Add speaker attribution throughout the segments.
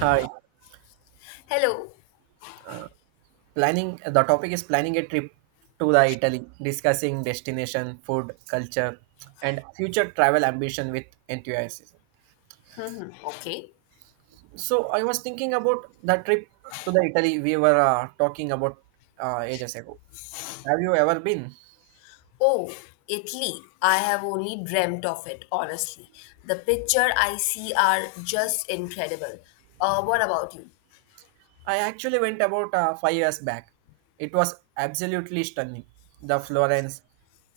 Speaker 1: Hi.
Speaker 2: Hello.
Speaker 1: Planning the topic is planning a trip to the Italy, discussing destination, food, culture, and future travel ambition with enthusiasm.
Speaker 2: Okay.
Speaker 1: So I was thinking about the trip to the Italy we were talking about ages ago. Have you ever been?
Speaker 2: Oh, Italy. I have only dreamt of it, honestly. The picture I see are just incredible. What about you?
Speaker 1: I actually went about five years back. It was absolutely stunning. The Florence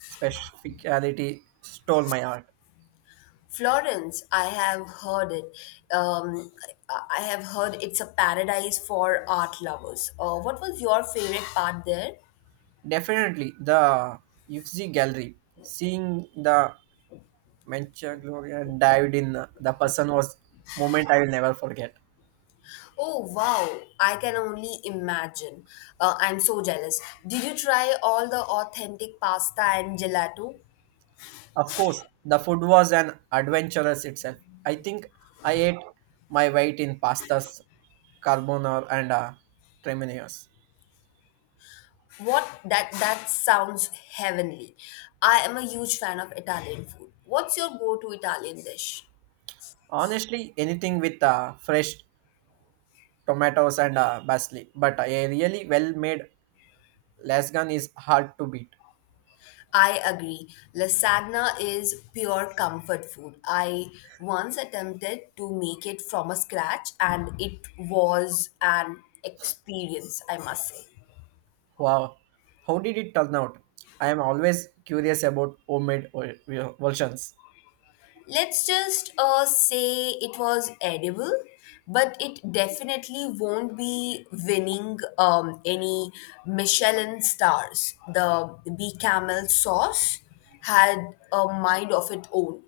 Speaker 1: specificality stole my heart.
Speaker 2: Florence, I have heard it. I have heard it's a paradise for art lovers. What was your favorite part there?
Speaker 1: Definitely the Uffizi Gallery, seeing the Mentioned Gloria dived in. The person was moment I will never forget.
Speaker 2: Oh, wow. I can only imagine. I'm so jealous. Did you try all the authentic pasta and gelato?
Speaker 1: Of course, the food was an adventurous itself. I think I ate my weight in pastas, carbonara, and tremenios.
Speaker 2: What that sounds heavenly. I am a huge fan of Italian food. What's your go-to Italian dish?
Speaker 1: Honestly, anything with fresh tomatoes and basil. But a really well-made lasagna is hard to beat.
Speaker 2: I agree. Lasagna is pure comfort food. I once attempted to make it from a scratch and it was an experience, I must say.
Speaker 1: Wow, how did it turn out? I am always curious about homemade versions.
Speaker 2: Let's just say it was edible, but it definitely won't be winning any Michelin stars. The B Camel sauce had a mind of its own.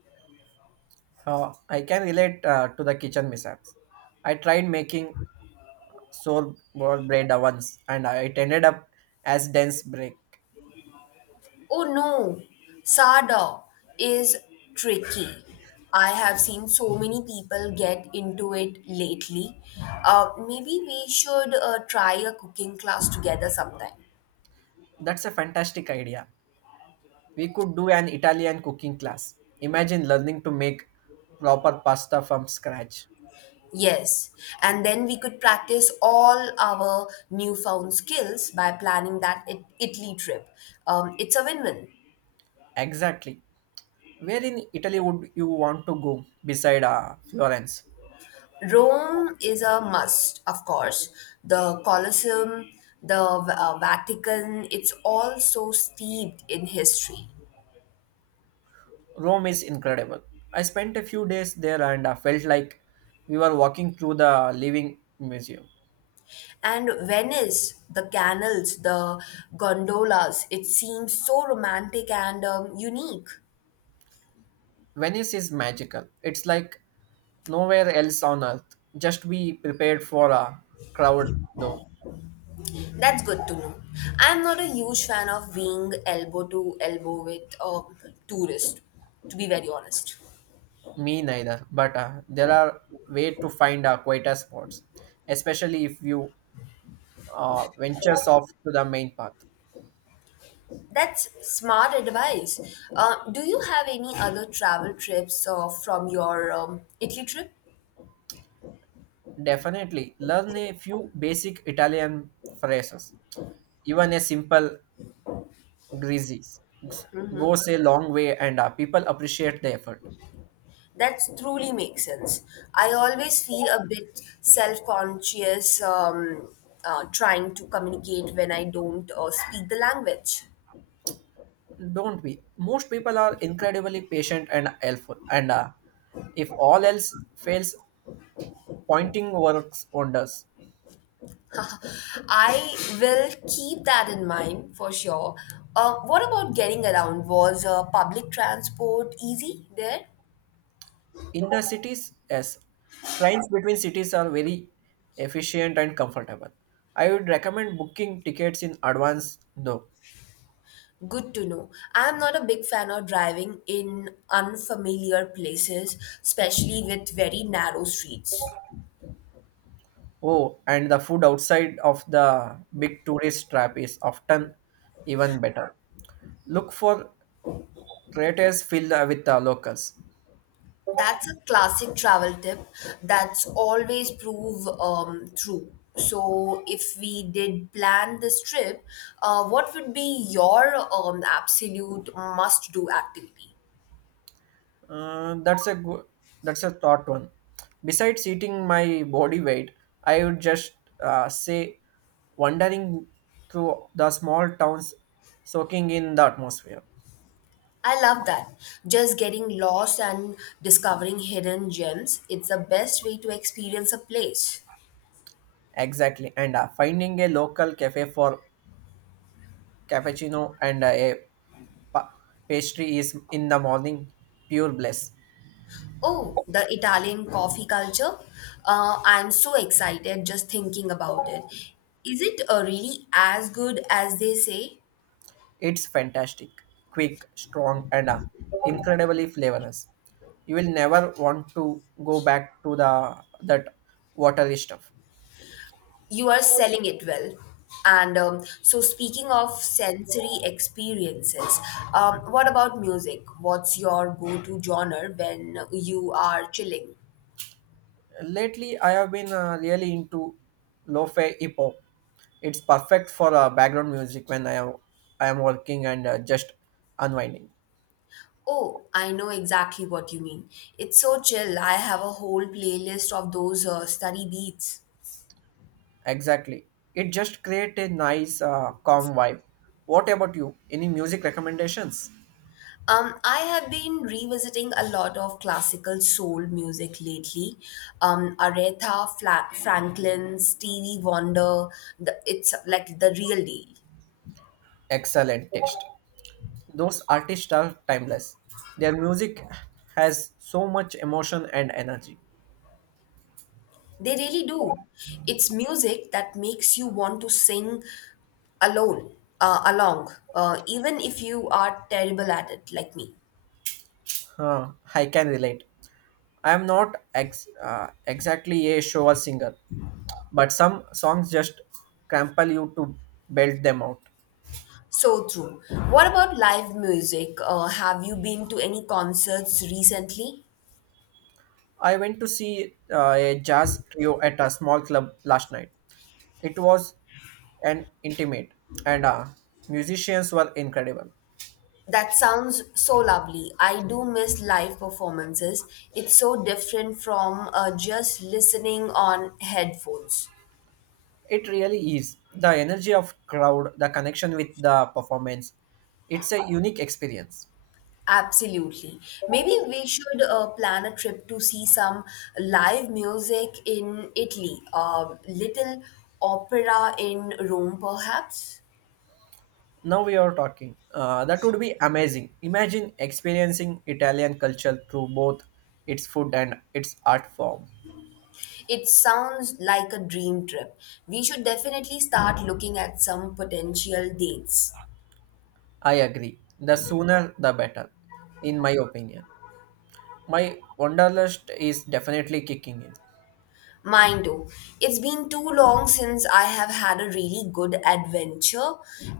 Speaker 1: I can relate to the kitchen mishaps. I tried making soul ball bread once and it ended up as dense break.
Speaker 2: Oh no, Sada is tricky. I have seen so many people get into it lately. Maybe we should try a cooking class together sometime.
Speaker 1: That's a fantastic idea. We could do an Italian cooking class. Imagine learning to make proper pasta from scratch.
Speaker 2: Yes, and then we could practice all our newfound skills by planning that Italy trip. It's a win win.
Speaker 1: Exactly. Where in Italy would you want to go beside Florence?
Speaker 2: Rome is a must, of course. The Colosseum, the Vatican, it's all so steeped in history.
Speaker 1: Rome is incredible. I spent a few days there and felt like we were walking through the living museum.
Speaker 2: And Venice, the canals, the gondolas, it seems so romantic and unique.
Speaker 1: Venice is magical. It's like nowhere else on earth. Just be prepared for a crowd, though.
Speaker 2: That's good to know. I'm not a huge fan of being elbow to elbow with a tourist, to be very honest.
Speaker 1: Me neither. But there are way to find quieter spots, especially if you ventures off to the main path.
Speaker 2: That's smart advice. Do you have any other travel trips from your Italy trip?
Speaker 1: Definitely learn a few basic Italian phrases. Even a simple greasy goes a long way, and people appreciate the effort.
Speaker 2: That truly makes sense. I always feel a bit self conscious trying to communicate when I don't speak the language.
Speaker 1: Don't be. Most people are incredibly patient and helpful, and if all else fails, pointing works wonders.
Speaker 2: I will keep that in mind for sure. What about getting around? Was public transport easy there?
Speaker 1: In the cities, yes. Trains between cities are very efficient and comfortable. I would recommend booking tickets in advance, though.
Speaker 2: Good to know. I'm not a big fan of driving in unfamiliar places, especially with very narrow streets.
Speaker 1: Oh, and the food outside of the big tourist trap is often even better. Look for creators filled with the locals.
Speaker 2: That's a classic travel tip that's always prove true. So, if we did plan this trip, what would be your absolute must do activity?
Speaker 1: Uh, that's a good, that's a thought one. Besides eating my body weight, I would just say wandering through the small towns, soaking in the atmosphere.
Speaker 2: I love that. Just getting lost and discovering hidden gems. It's the best way to experience a place.
Speaker 1: Exactly, and finding a local cafe for cappuccino and a pa- pastry is in the morning pure bliss.
Speaker 2: Oh, the Italian coffee culture. I'm so excited just thinking about it. Is it really as good as they say?
Speaker 1: It's fantastic, quick, strong, and incredibly flavorless. You will never want to go back to the that watery stuff.
Speaker 2: You are selling it well. And so, speaking of sensory experiences, what about music? What's your go to genre when you are chilling?
Speaker 1: Lately, I have been really into lo-fi hip hop. It's perfect for background music when I am working and just unwinding.
Speaker 2: Oh, I know exactly what you mean. It's so chill. I have a whole playlist of those study beats.
Speaker 1: Exactly, it just creates a nice calm vibe. What about you? Any music recommendations?
Speaker 2: I have been revisiting a lot of classical soul music lately. Aretha Franklin, Stevie Wonder, it's like the real deal.
Speaker 1: Excellent taste. Those artists are timeless. Their music has so much emotion and energy.
Speaker 2: They really do. It's music that makes you want to sing alone, uh, along, even if you are terrible at it, like me.
Speaker 1: Huh, I can relate. I am not exactly a shower singer, but some songs just crumple you to belt them out.
Speaker 2: So true. What about live music? Have you been to any concerts recently?
Speaker 1: I went to see a jazz trio at a small club last night. It was an intimate, and musicians were incredible.
Speaker 2: That sounds so lovely. I do miss live performances. It's so different from just listening on headphones.
Speaker 1: It really is the energy of crowd, the connection with the performance. It's a unique experience.
Speaker 2: Absolutely. Maybe we should plan a trip to see some live music in Italy, a little opera in Rome, perhaps.
Speaker 1: Now we are talking. That would be amazing. Imagine experiencing Italian culture through both its food and its art form.
Speaker 2: It sounds like a dream trip. We should definitely start looking at some potential dates.
Speaker 1: I agree. The sooner the better, in my opinion. My wanderlust is definitely kicking in.
Speaker 2: Mind you, it's been too long since I have had a really good adventure,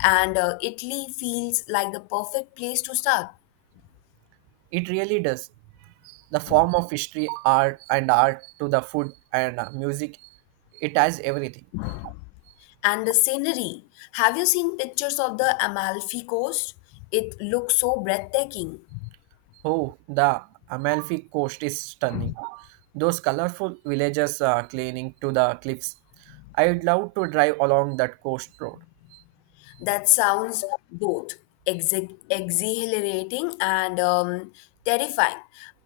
Speaker 2: and Italy feels like the perfect place to start.
Speaker 1: It really does. The form of history, art, and art to the food and music, it has everything.
Speaker 2: And the scenery. Have you seen pictures of the Amalfi Coast? It looks so breathtaking.
Speaker 1: Oh, the Amalfi Coast is stunning. Those colorful villages are cleaning to the cliffs. I would love to drive along that coast road.
Speaker 2: That sounds both exhilarating and terrifying.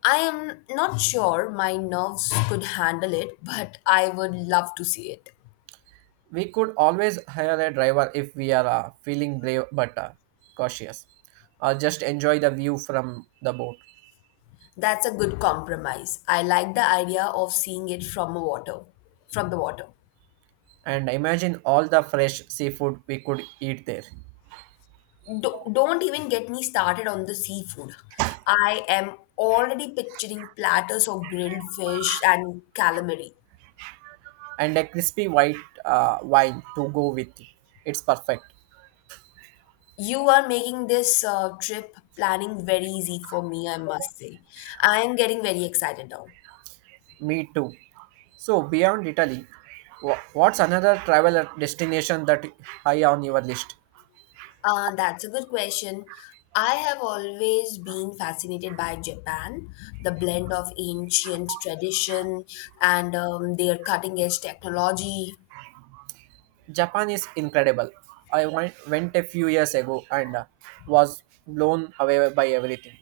Speaker 2: I am not sure my nerves could handle it, but I would love to see it.
Speaker 1: We could always hire a driver if we are feeling brave but cautious, or just enjoy the view from the boat.
Speaker 2: That's a good compromise. I like the idea of seeing it from a water, from the water.
Speaker 1: And imagine all the fresh seafood we could eat there,
Speaker 2: Don't even get me started on the seafood. I am already picturing platters of grilled fish and calamari.
Speaker 1: and a crispy white wine to go with it. It's perfect.
Speaker 2: You are making this trip planning very easy for me, I must say. I am getting very excited now.
Speaker 1: Me too. So beyond Italy, what's another travel destination that high on your list?
Speaker 2: That's a good question. I have always been fascinated by Japan, the blend of ancient tradition and their cutting edge technology.
Speaker 1: Japan is incredible. I went a few years ago and was blown away by everything.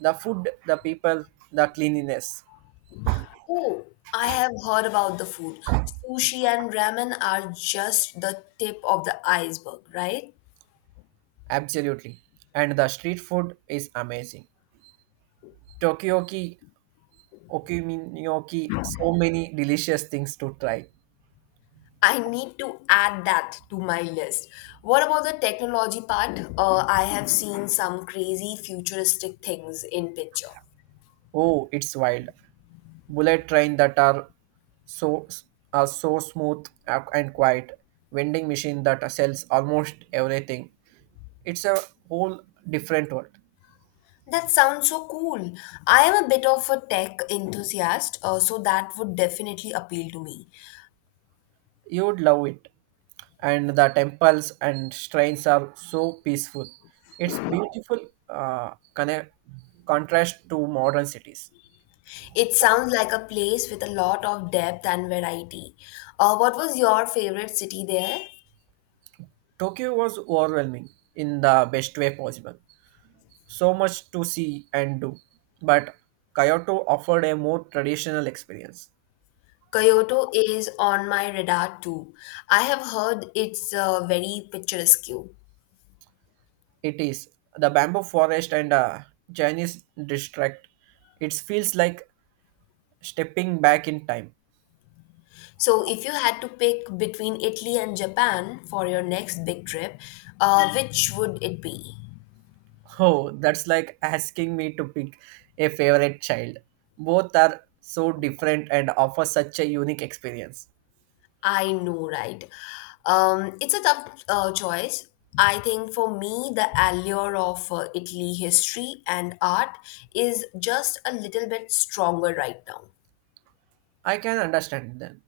Speaker 1: The food, the people, the cleanliness.
Speaker 2: Oh, I have heard about the food. Sushi and ramen are just the tip of the iceberg, right?
Speaker 1: Absolutely. And the street food is amazing. Tokyoki, Okuminoki, so many delicious things to try.
Speaker 2: I need to add that to my list. What about the technology part? I have seen some crazy futuristic things in picture.
Speaker 1: Oh, it's wild. Bullet train that are so are so smooth and quiet. Vending machine that sells almost everything. It's a whole different world.
Speaker 2: That sounds so cool. I am a bit of a tech enthusiast, so that would definitely appeal to me.
Speaker 1: You would love it, and the temples and shrines are so peaceful. It's beautiful. uh, connect, Contrast to modern cities.
Speaker 2: It sounds like a place with a lot of depth and variety. What was your favorite city there?
Speaker 1: Tokyo was overwhelming in the best way possible. So much to see and do, but Kyoto offered a more traditional experience.
Speaker 2: Kyoto is on my radar too. I have heard it's very picturesque.
Speaker 1: It is. The bamboo forest and chinese district, it feels like stepping back in time.
Speaker 2: So, if you had to pick between Italy and Japan for your next big trip, which would it be?
Speaker 1: Oh, that's like asking me to pick a favorite child. Both are so different and offer such a unique experience.
Speaker 2: I know, right? It's a tough choice. I think for me, the allure of Italy history and art is just a little bit stronger right now.
Speaker 1: I can understand them.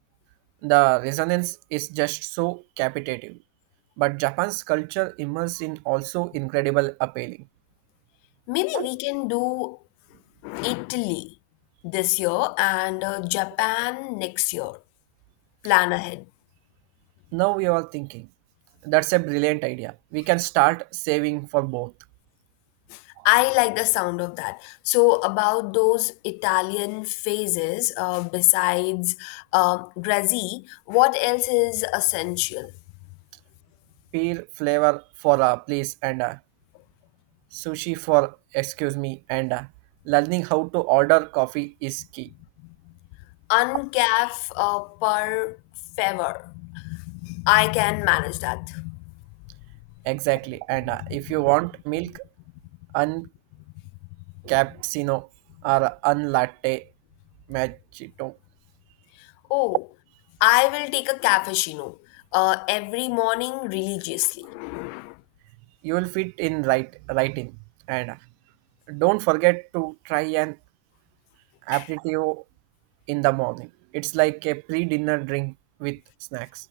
Speaker 1: The resonance is just so captivating. But Japan's culture immerse in also incredible appealing.
Speaker 2: Maybe we can do Italy this year and Japan next year. Plan ahead.
Speaker 1: Now we are thinking. That's a brilliant idea. We can start saving for both.
Speaker 2: I like the sound of that. So, about those Italian phases, besides Grazzi, what else is essential?
Speaker 1: Pear flavor for a please, and sushi for excuse me, and learning how to order coffee is key.
Speaker 2: Uncaf per favor. I can manage that.
Speaker 1: Exactly. And if you want milk, uncappuccino or unlatte macchiato,
Speaker 2: Oh, I will take a cappuccino every morning religiously.
Speaker 1: you will fit in right in. And don't forget to try an aperitivo in the morning. It's like a pre-dinner drink with snacks.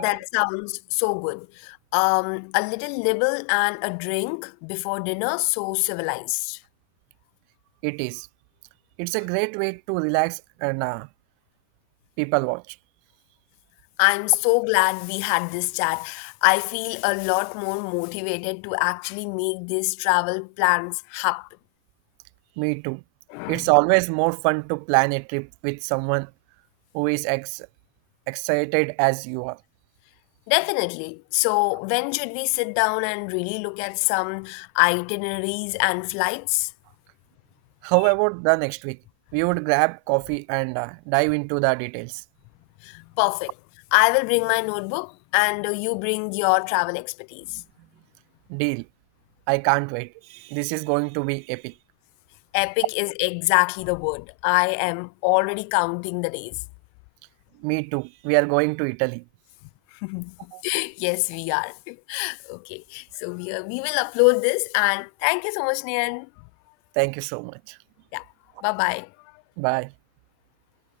Speaker 2: That sounds so good. A little nibble and a drink before dinner, so civilized.
Speaker 1: It is. It's a great way to relax and people watch.
Speaker 2: I'm so glad we had this chat. I feel a lot more motivated to actually make these travel plans happen.
Speaker 1: Me too. It's always more fun to plan a trip with someone who is excited as you are.
Speaker 2: Definitely. So, when should we sit down and really look at some itineraries and flights?
Speaker 1: How about the next week? We would grab coffee and dive into the details.
Speaker 2: Perfect. I will bring my notebook and you bring your travel expertise.
Speaker 1: Deal. I can't wait. This is going to be epic.
Speaker 2: Epic is exactly the word. I am already counting the days.
Speaker 1: Me too. We are going to Italy.
Speaker 2: Yes, we are. Okay. So, we will upload this and thank you so much, Nian.
Speaker 1: Thank you so much.
Speaker 2: Yeah. Bye bye.
Speaker 1: Bye.